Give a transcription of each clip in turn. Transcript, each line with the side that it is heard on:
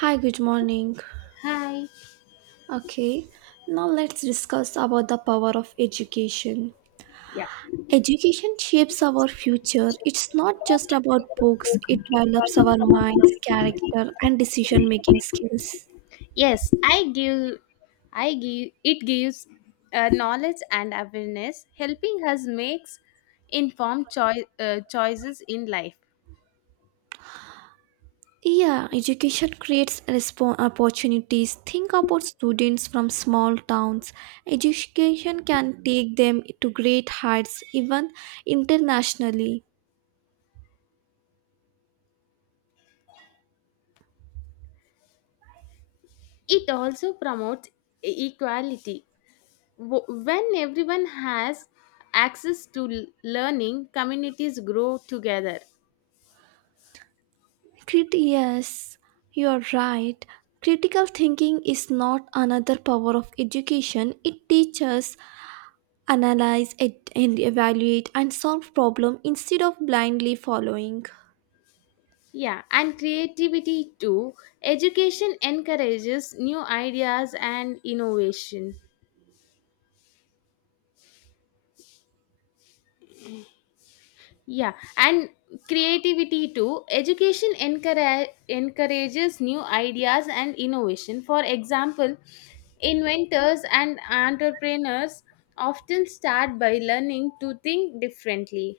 right: Hi, good morning.
left: Hi.
right: Okay, now let's discuss about the power of education.
left: Yeah,
right: Education shapes our future. It's not just about books, it develops our minds, character, and decision making skills.
left: yes I give it gives knowledge and awareness helping us makes choices in life.
right: Yeah, education creates opportunities. Think about students from small towns. Education can take them to great heights, even internationally.
left: It also promotes equality. When everyone has access to learning, communities grow together.
right: Yes, you're right. Critical thinking is not another power of education. It teaches, analyze, it, and evaluate and solve problem instead of blindly following.
left: Yeah, and creativity too. Education encourages new ideas and innovation. Yeah, and creativity too. Education encourages new ideas and innovation. For example, inventors and entrepreneurs often start by learning to think differently.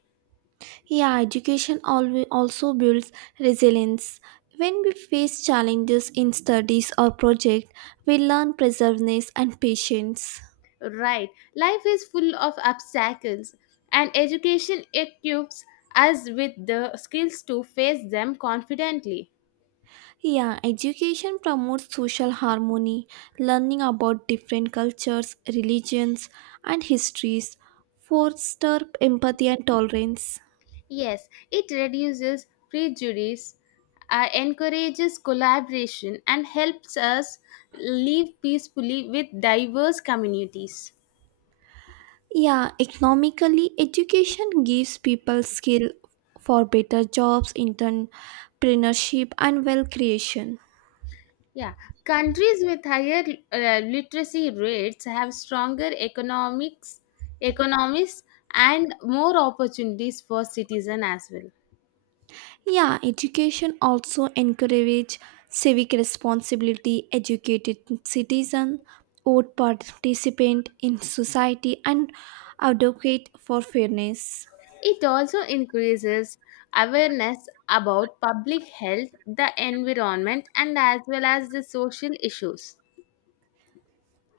right: Yeah, education always also builds resilience. When we face challenges in studies or project, we learn perseverance and patience.
left: Right, life is full of obstacles, and education equips us with the skills to face them confidently.
right: Yeah, education promotes social harmony, learning about different cultures, religions, and histories, foster empathy and tolerance.
left: Yes, it reduces prejudice, encourages collaboration, and helps us live peacefully with diverse communities.
right: Yeah, economically, education gives people skill for better jobs, entrepreneurship, and wealth creation.
left: Yeah, countries with higher literacy rates have stronger economies, and more opportunities for citizens as well.
right: Yeah, education also encourage civic responsibility, educated citizen, would participant in society and advocate for fairness.
left: It also increases awareness about public health, the environment, and as well as the social issues.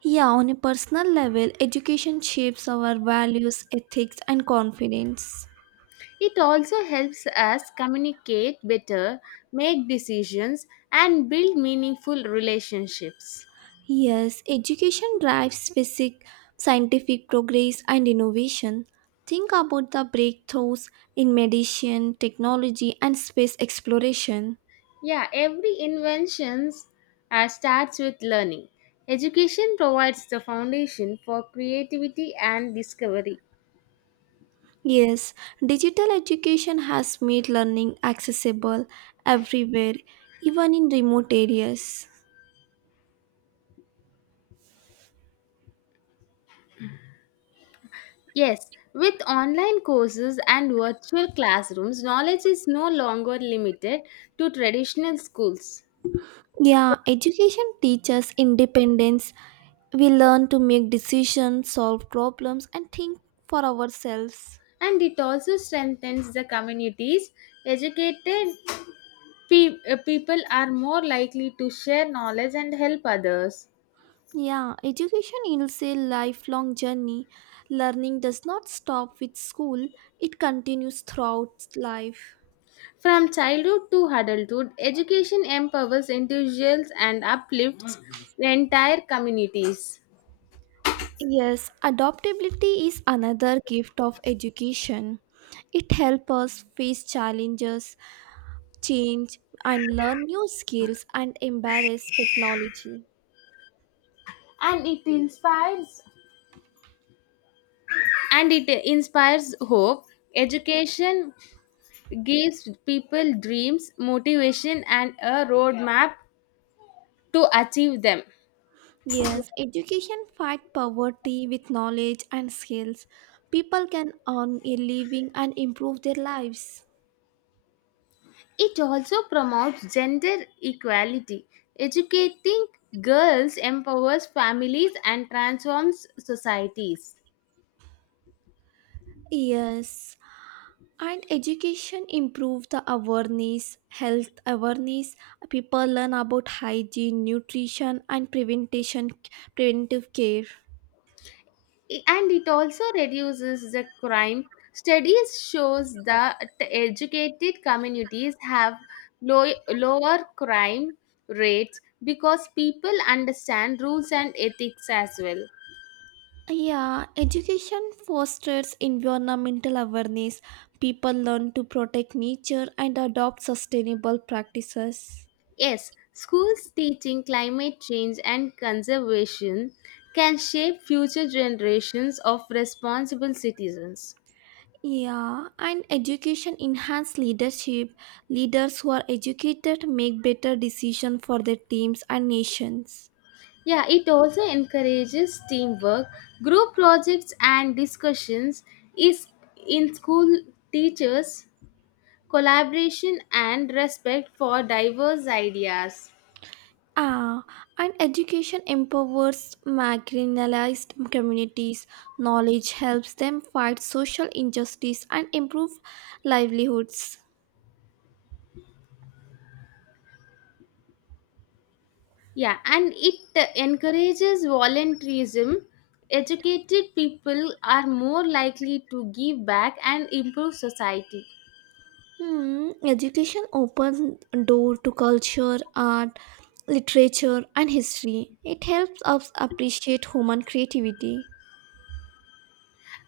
right: Yeah, on a personal level, education shapes our values, ethics and confidence.
left: It also helps us communicate better, make decisions, and build meaningful relationships.
right: Yes, education drives basic scientific progress and innovation. Think about the breakthroughs in medicine, technology and space exploration.
left: Yeah, every invention starts with learning. Education provides the foundation for creativity and discovery.
right: Yes, digital education has made learning accessible everywhere, even in remote areas.
left: Yes, with online courses and virtual classrooms, knowledge is no longer limited to traditional schools.
right: Yeah, education teaches independence. We learn to make decisions, solve problems, and think for ourselves.
left: And it also strengthens the communities. Educated people are more likely to share knowledge and help others.
right: Yeah, education is a lifelong journey. Learning does not stop with school, it continues throughout life.
left: From childhood to adulthood, education empowers individuals and uplifts entire communities.
right: Yes, adaptability is another gift of education. It helps us face challenges, change, and learn new skills and embrace technology.
left: And it inspires and it inspires hope. Education gives people dreams, motivation, and a roadmap to achieve them.
right: Yes, education fight poverty with knowledge and skills. People can earn a living and improve their lives.
left: It also promotes gender equality. Educating girls empowers families and transforms societies.
right: Yes, and education improve the awareness health awareness people learn about hygiene nutrition and prevention preventive care.
left: And it also reduces the crime. Studies shows that educated communities have low, lower crime rates because people understand rules and ethics as well.
right: Yeah, education fosters environmental awareness people learn to protect nature and adopt sustainable practices.
left: Yes, schools teaching climate change and conservation can shape future generations of responsible citizens.
right: Yeah, and education enhance leadership leaders who are educated make better decisions for their teams and nations.
left: Yeah, it also encourages teamwork. Group projects and discussions is in school teachers collaboration and respect for diverse ideas.
right: Ah, and education empowers marginalized communities. Knowledge helps them fight social injustice and improve livelihoods.
left: Yeah, and it encourages volunteerism. Educated people are more likely to give back and improve society.
right: Hmm, education opens door to culture, art, literature, and history. It helps us appreciate human creativity.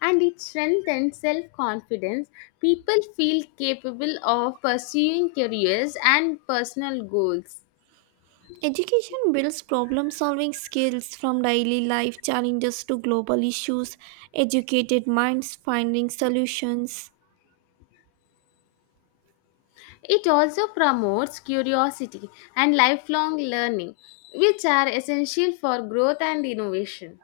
left: And it strengthens self confidence. People feel capable of pursuing careers and personal goals.
right: Education builds problem solving skills from daily life challenges to global issues, educated minds finding solutions.
left: It also promotes curiosity and lifelong learning, which are essential for growth and innovation.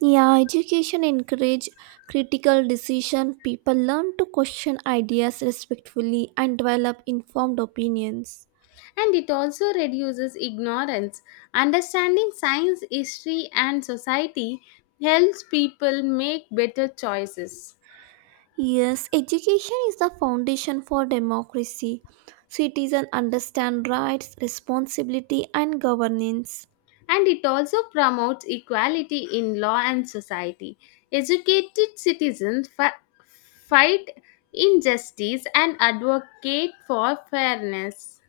right: Yeah, education encourage critical decision. People learn to question ideas respectfully and develop informed opinions.
left: And it also reduces ignorance. Understanding science, history, and society helps people make better choices.
right: Yes, education is the foundation for democracy. Citizens understand rights, responsibility and governance.
left: And it also promotes equality in law and society. Educated citizens fight injustice and advocate for fairness.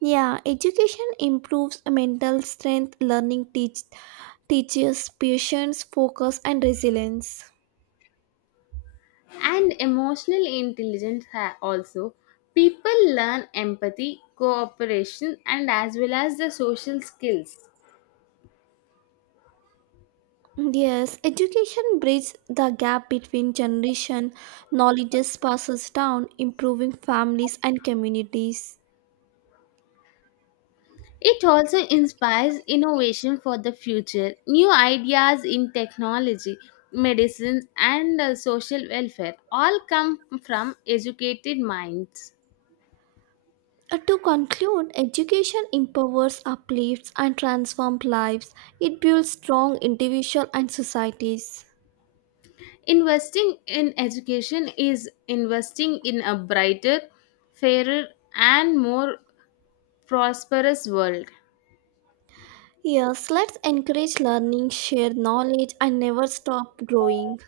right: Yeah, education improves mental strength, learning teaches patience, focus, and resilience.
left: And emotional intelligence also. People learn empathy, cooperation, and as well as the social skills.
right: Yes, education bridges the gap between generation. Knowledge passes down, improving families and communities.
left: It also inspires innovation for the future. New ideas in technology, medicine, and social welfare all come from educated minds.
right: To conclude, education empowers, uplifts, and transforms lives. It builds strong individual and societies.
left: Investing in education is investing in a brighter, fairer, and more prosperous world.
right: Yes, let's encourage learning, share knowledge, and never stop growing.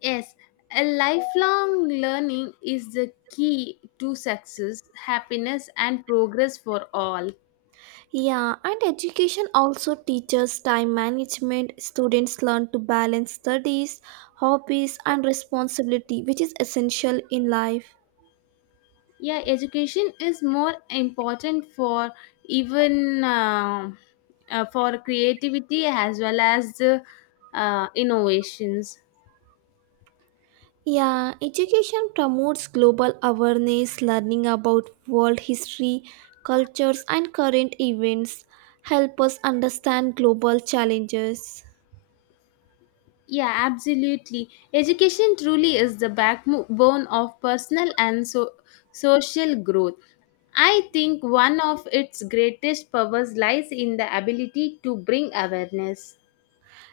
left: Yes, a lifelong learning is the key to success, happiness, and progress for all.
right: Yeah, and education also teaches time management. Students learn to balance studies, hobbies, and responsibility, which is essential in life.
left: Yeah, education is more important for even for creativity as well as the innovations.
right: Yeah, education promotes global awareness, learning about world history, cultures, and current events, help us understand global challenges.
left: Yeah, absolutely, education truly is the backbone of personal and so social growth. I think one of its greatest powers lies in the ability to bring awareness.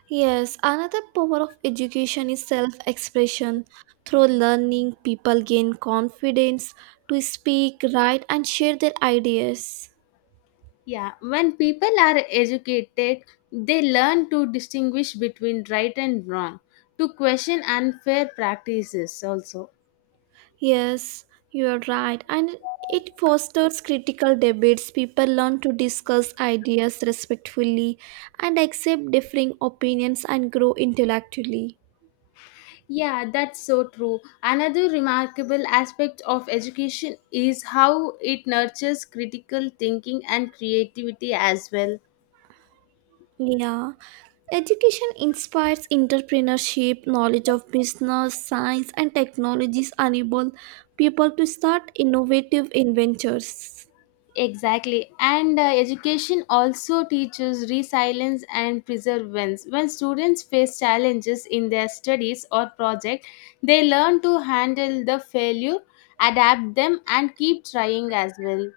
right: Yes, another power of education is self expression. Through learning, people gain confidence to speak, write, and share their ideas.
left: Yeah, when people are educated, they learn to distinguish between right and wrong, to question unfair practices also.
right: Yes, you are right. And it fosters critical debates. People learn to discuss ideas respectfully and accept differing opinions and grow intellectually.
left: Yeah, that's so true. Another remarkable aspect of education is how it nurtures critical thinking and creativity as well.
right: Yeah, education inspires entrepreneurship, knowledge of business, science, and technologies enable people to start innovative ventures.
left: Exactly. And education also teaches resilience and perseverance. When students face challenges in their studies or project, they learn to handle the failure, adapt them and keep trying as well.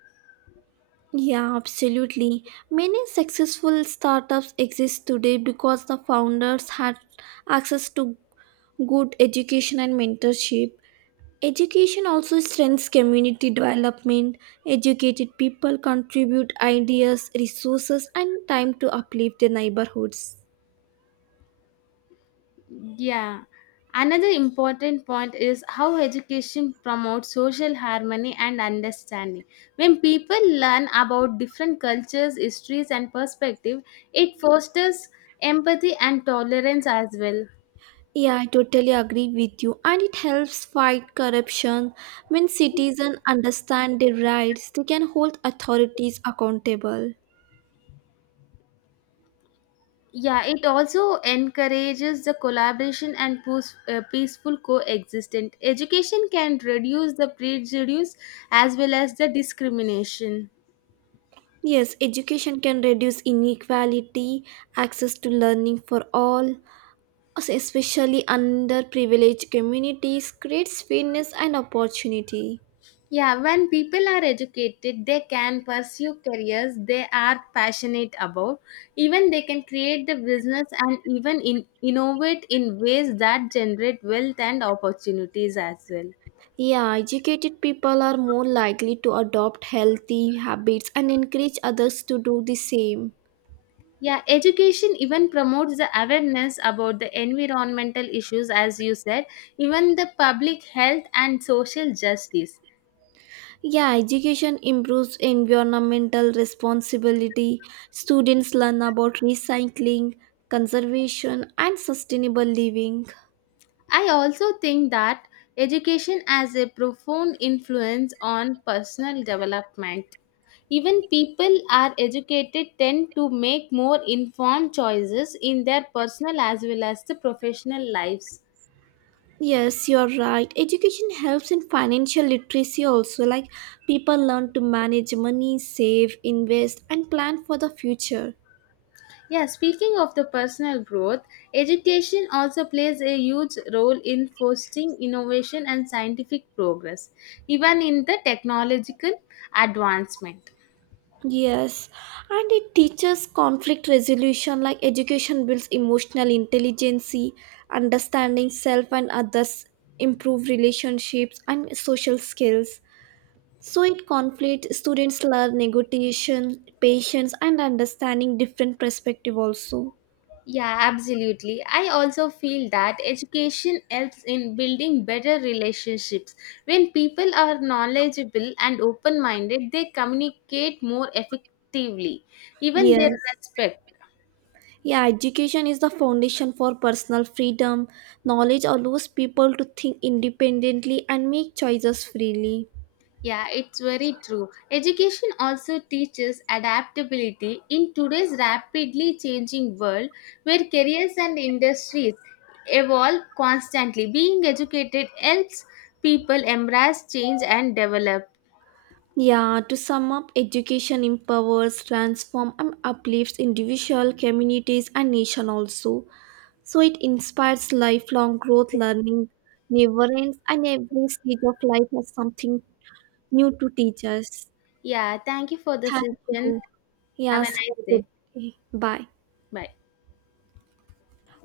right: Yeah, absolutely. Many successful startups exist today because the founders had access to good education and mentorship. Education also strengthens community development. Educated people contribute ideas, resources, and time to uplift their neighborhoods.
left: Yeah. Another important point is how education promotes social harmony and understanding. When people learn about different cultures, histories and perspectives, it fosters empathy and tolerance as well.
right: Yeah, I totally agree with you. And it helps fight corruption. When citizens understand their rights, they can hold authorities accountable.
left: Yeah, it also encourages the collaboration and peaceful coexistence. Education can reduce the prejudice as well as the discrimination.
right: Yes, education can reduce inequality, access to learning for all, also especially underprivileged communities, creates fairness and opportunity.
left: Yeah, when people are educated, they can pursue careers they are passionate about. Even they can create the business and innovate in ways that generate wealth and opportunities as well.
right: Yeah, educated people are more likely to adopt healthy habits and encourage others to do the same.
left: Yeah, education even promotes the awareness about the environmental issues, as you said, even the public health and social justice.
right: Yeah, education improves environmental responsibility. Students learn about recycling, conservation, and sustainable living.
left: I also think that education has a profound influence on personal development. Even people are educated tend to make more informed choices in their personal as well as the professional lives.
right: Yes, you're right. Education helps in financial literacy also. Like people learn to manage money, save, invest, and plan for the future.
left: Yeah, speaking of the personal growth, education also plays a huge role in fostering innovation and scientific progress, even in the technological advancement.
right: Yes, and it teaches conflict resolution like education builds emotional intelligence, understanding self and others, improve relationships and social skills. So in conflict students learn negotiation, patience and understanding different perspective also.
left: Yeah, absolutely. I also feel that education helps in building better relationships. When people are knowledgeable and open minded, they communicate more effectively. Even their
right: Yes.
left: respect.
right: Yeah, education is the foundation for personal freedom. Knowledge allows people to think independently and make choices freely.
left: Yeah, it's very true. Education also teaches adaptability in today's rapidly changing world where careers and industries evolve constantly. Being educated helps people embrace change and develop.
right: Yeah, to sum up, education empowers, transforms, and uplifts individual communities and nation also. So it inspires lifelong growth, learning never ends, and every stage of life has something new to teach us.
left: Yeah, thank you for the
right: Thank
left: session.
right: you.
left: Have a
right: Yes, have
left: nice
right: a good
left: day.
right: day. Bye.
left: Bye.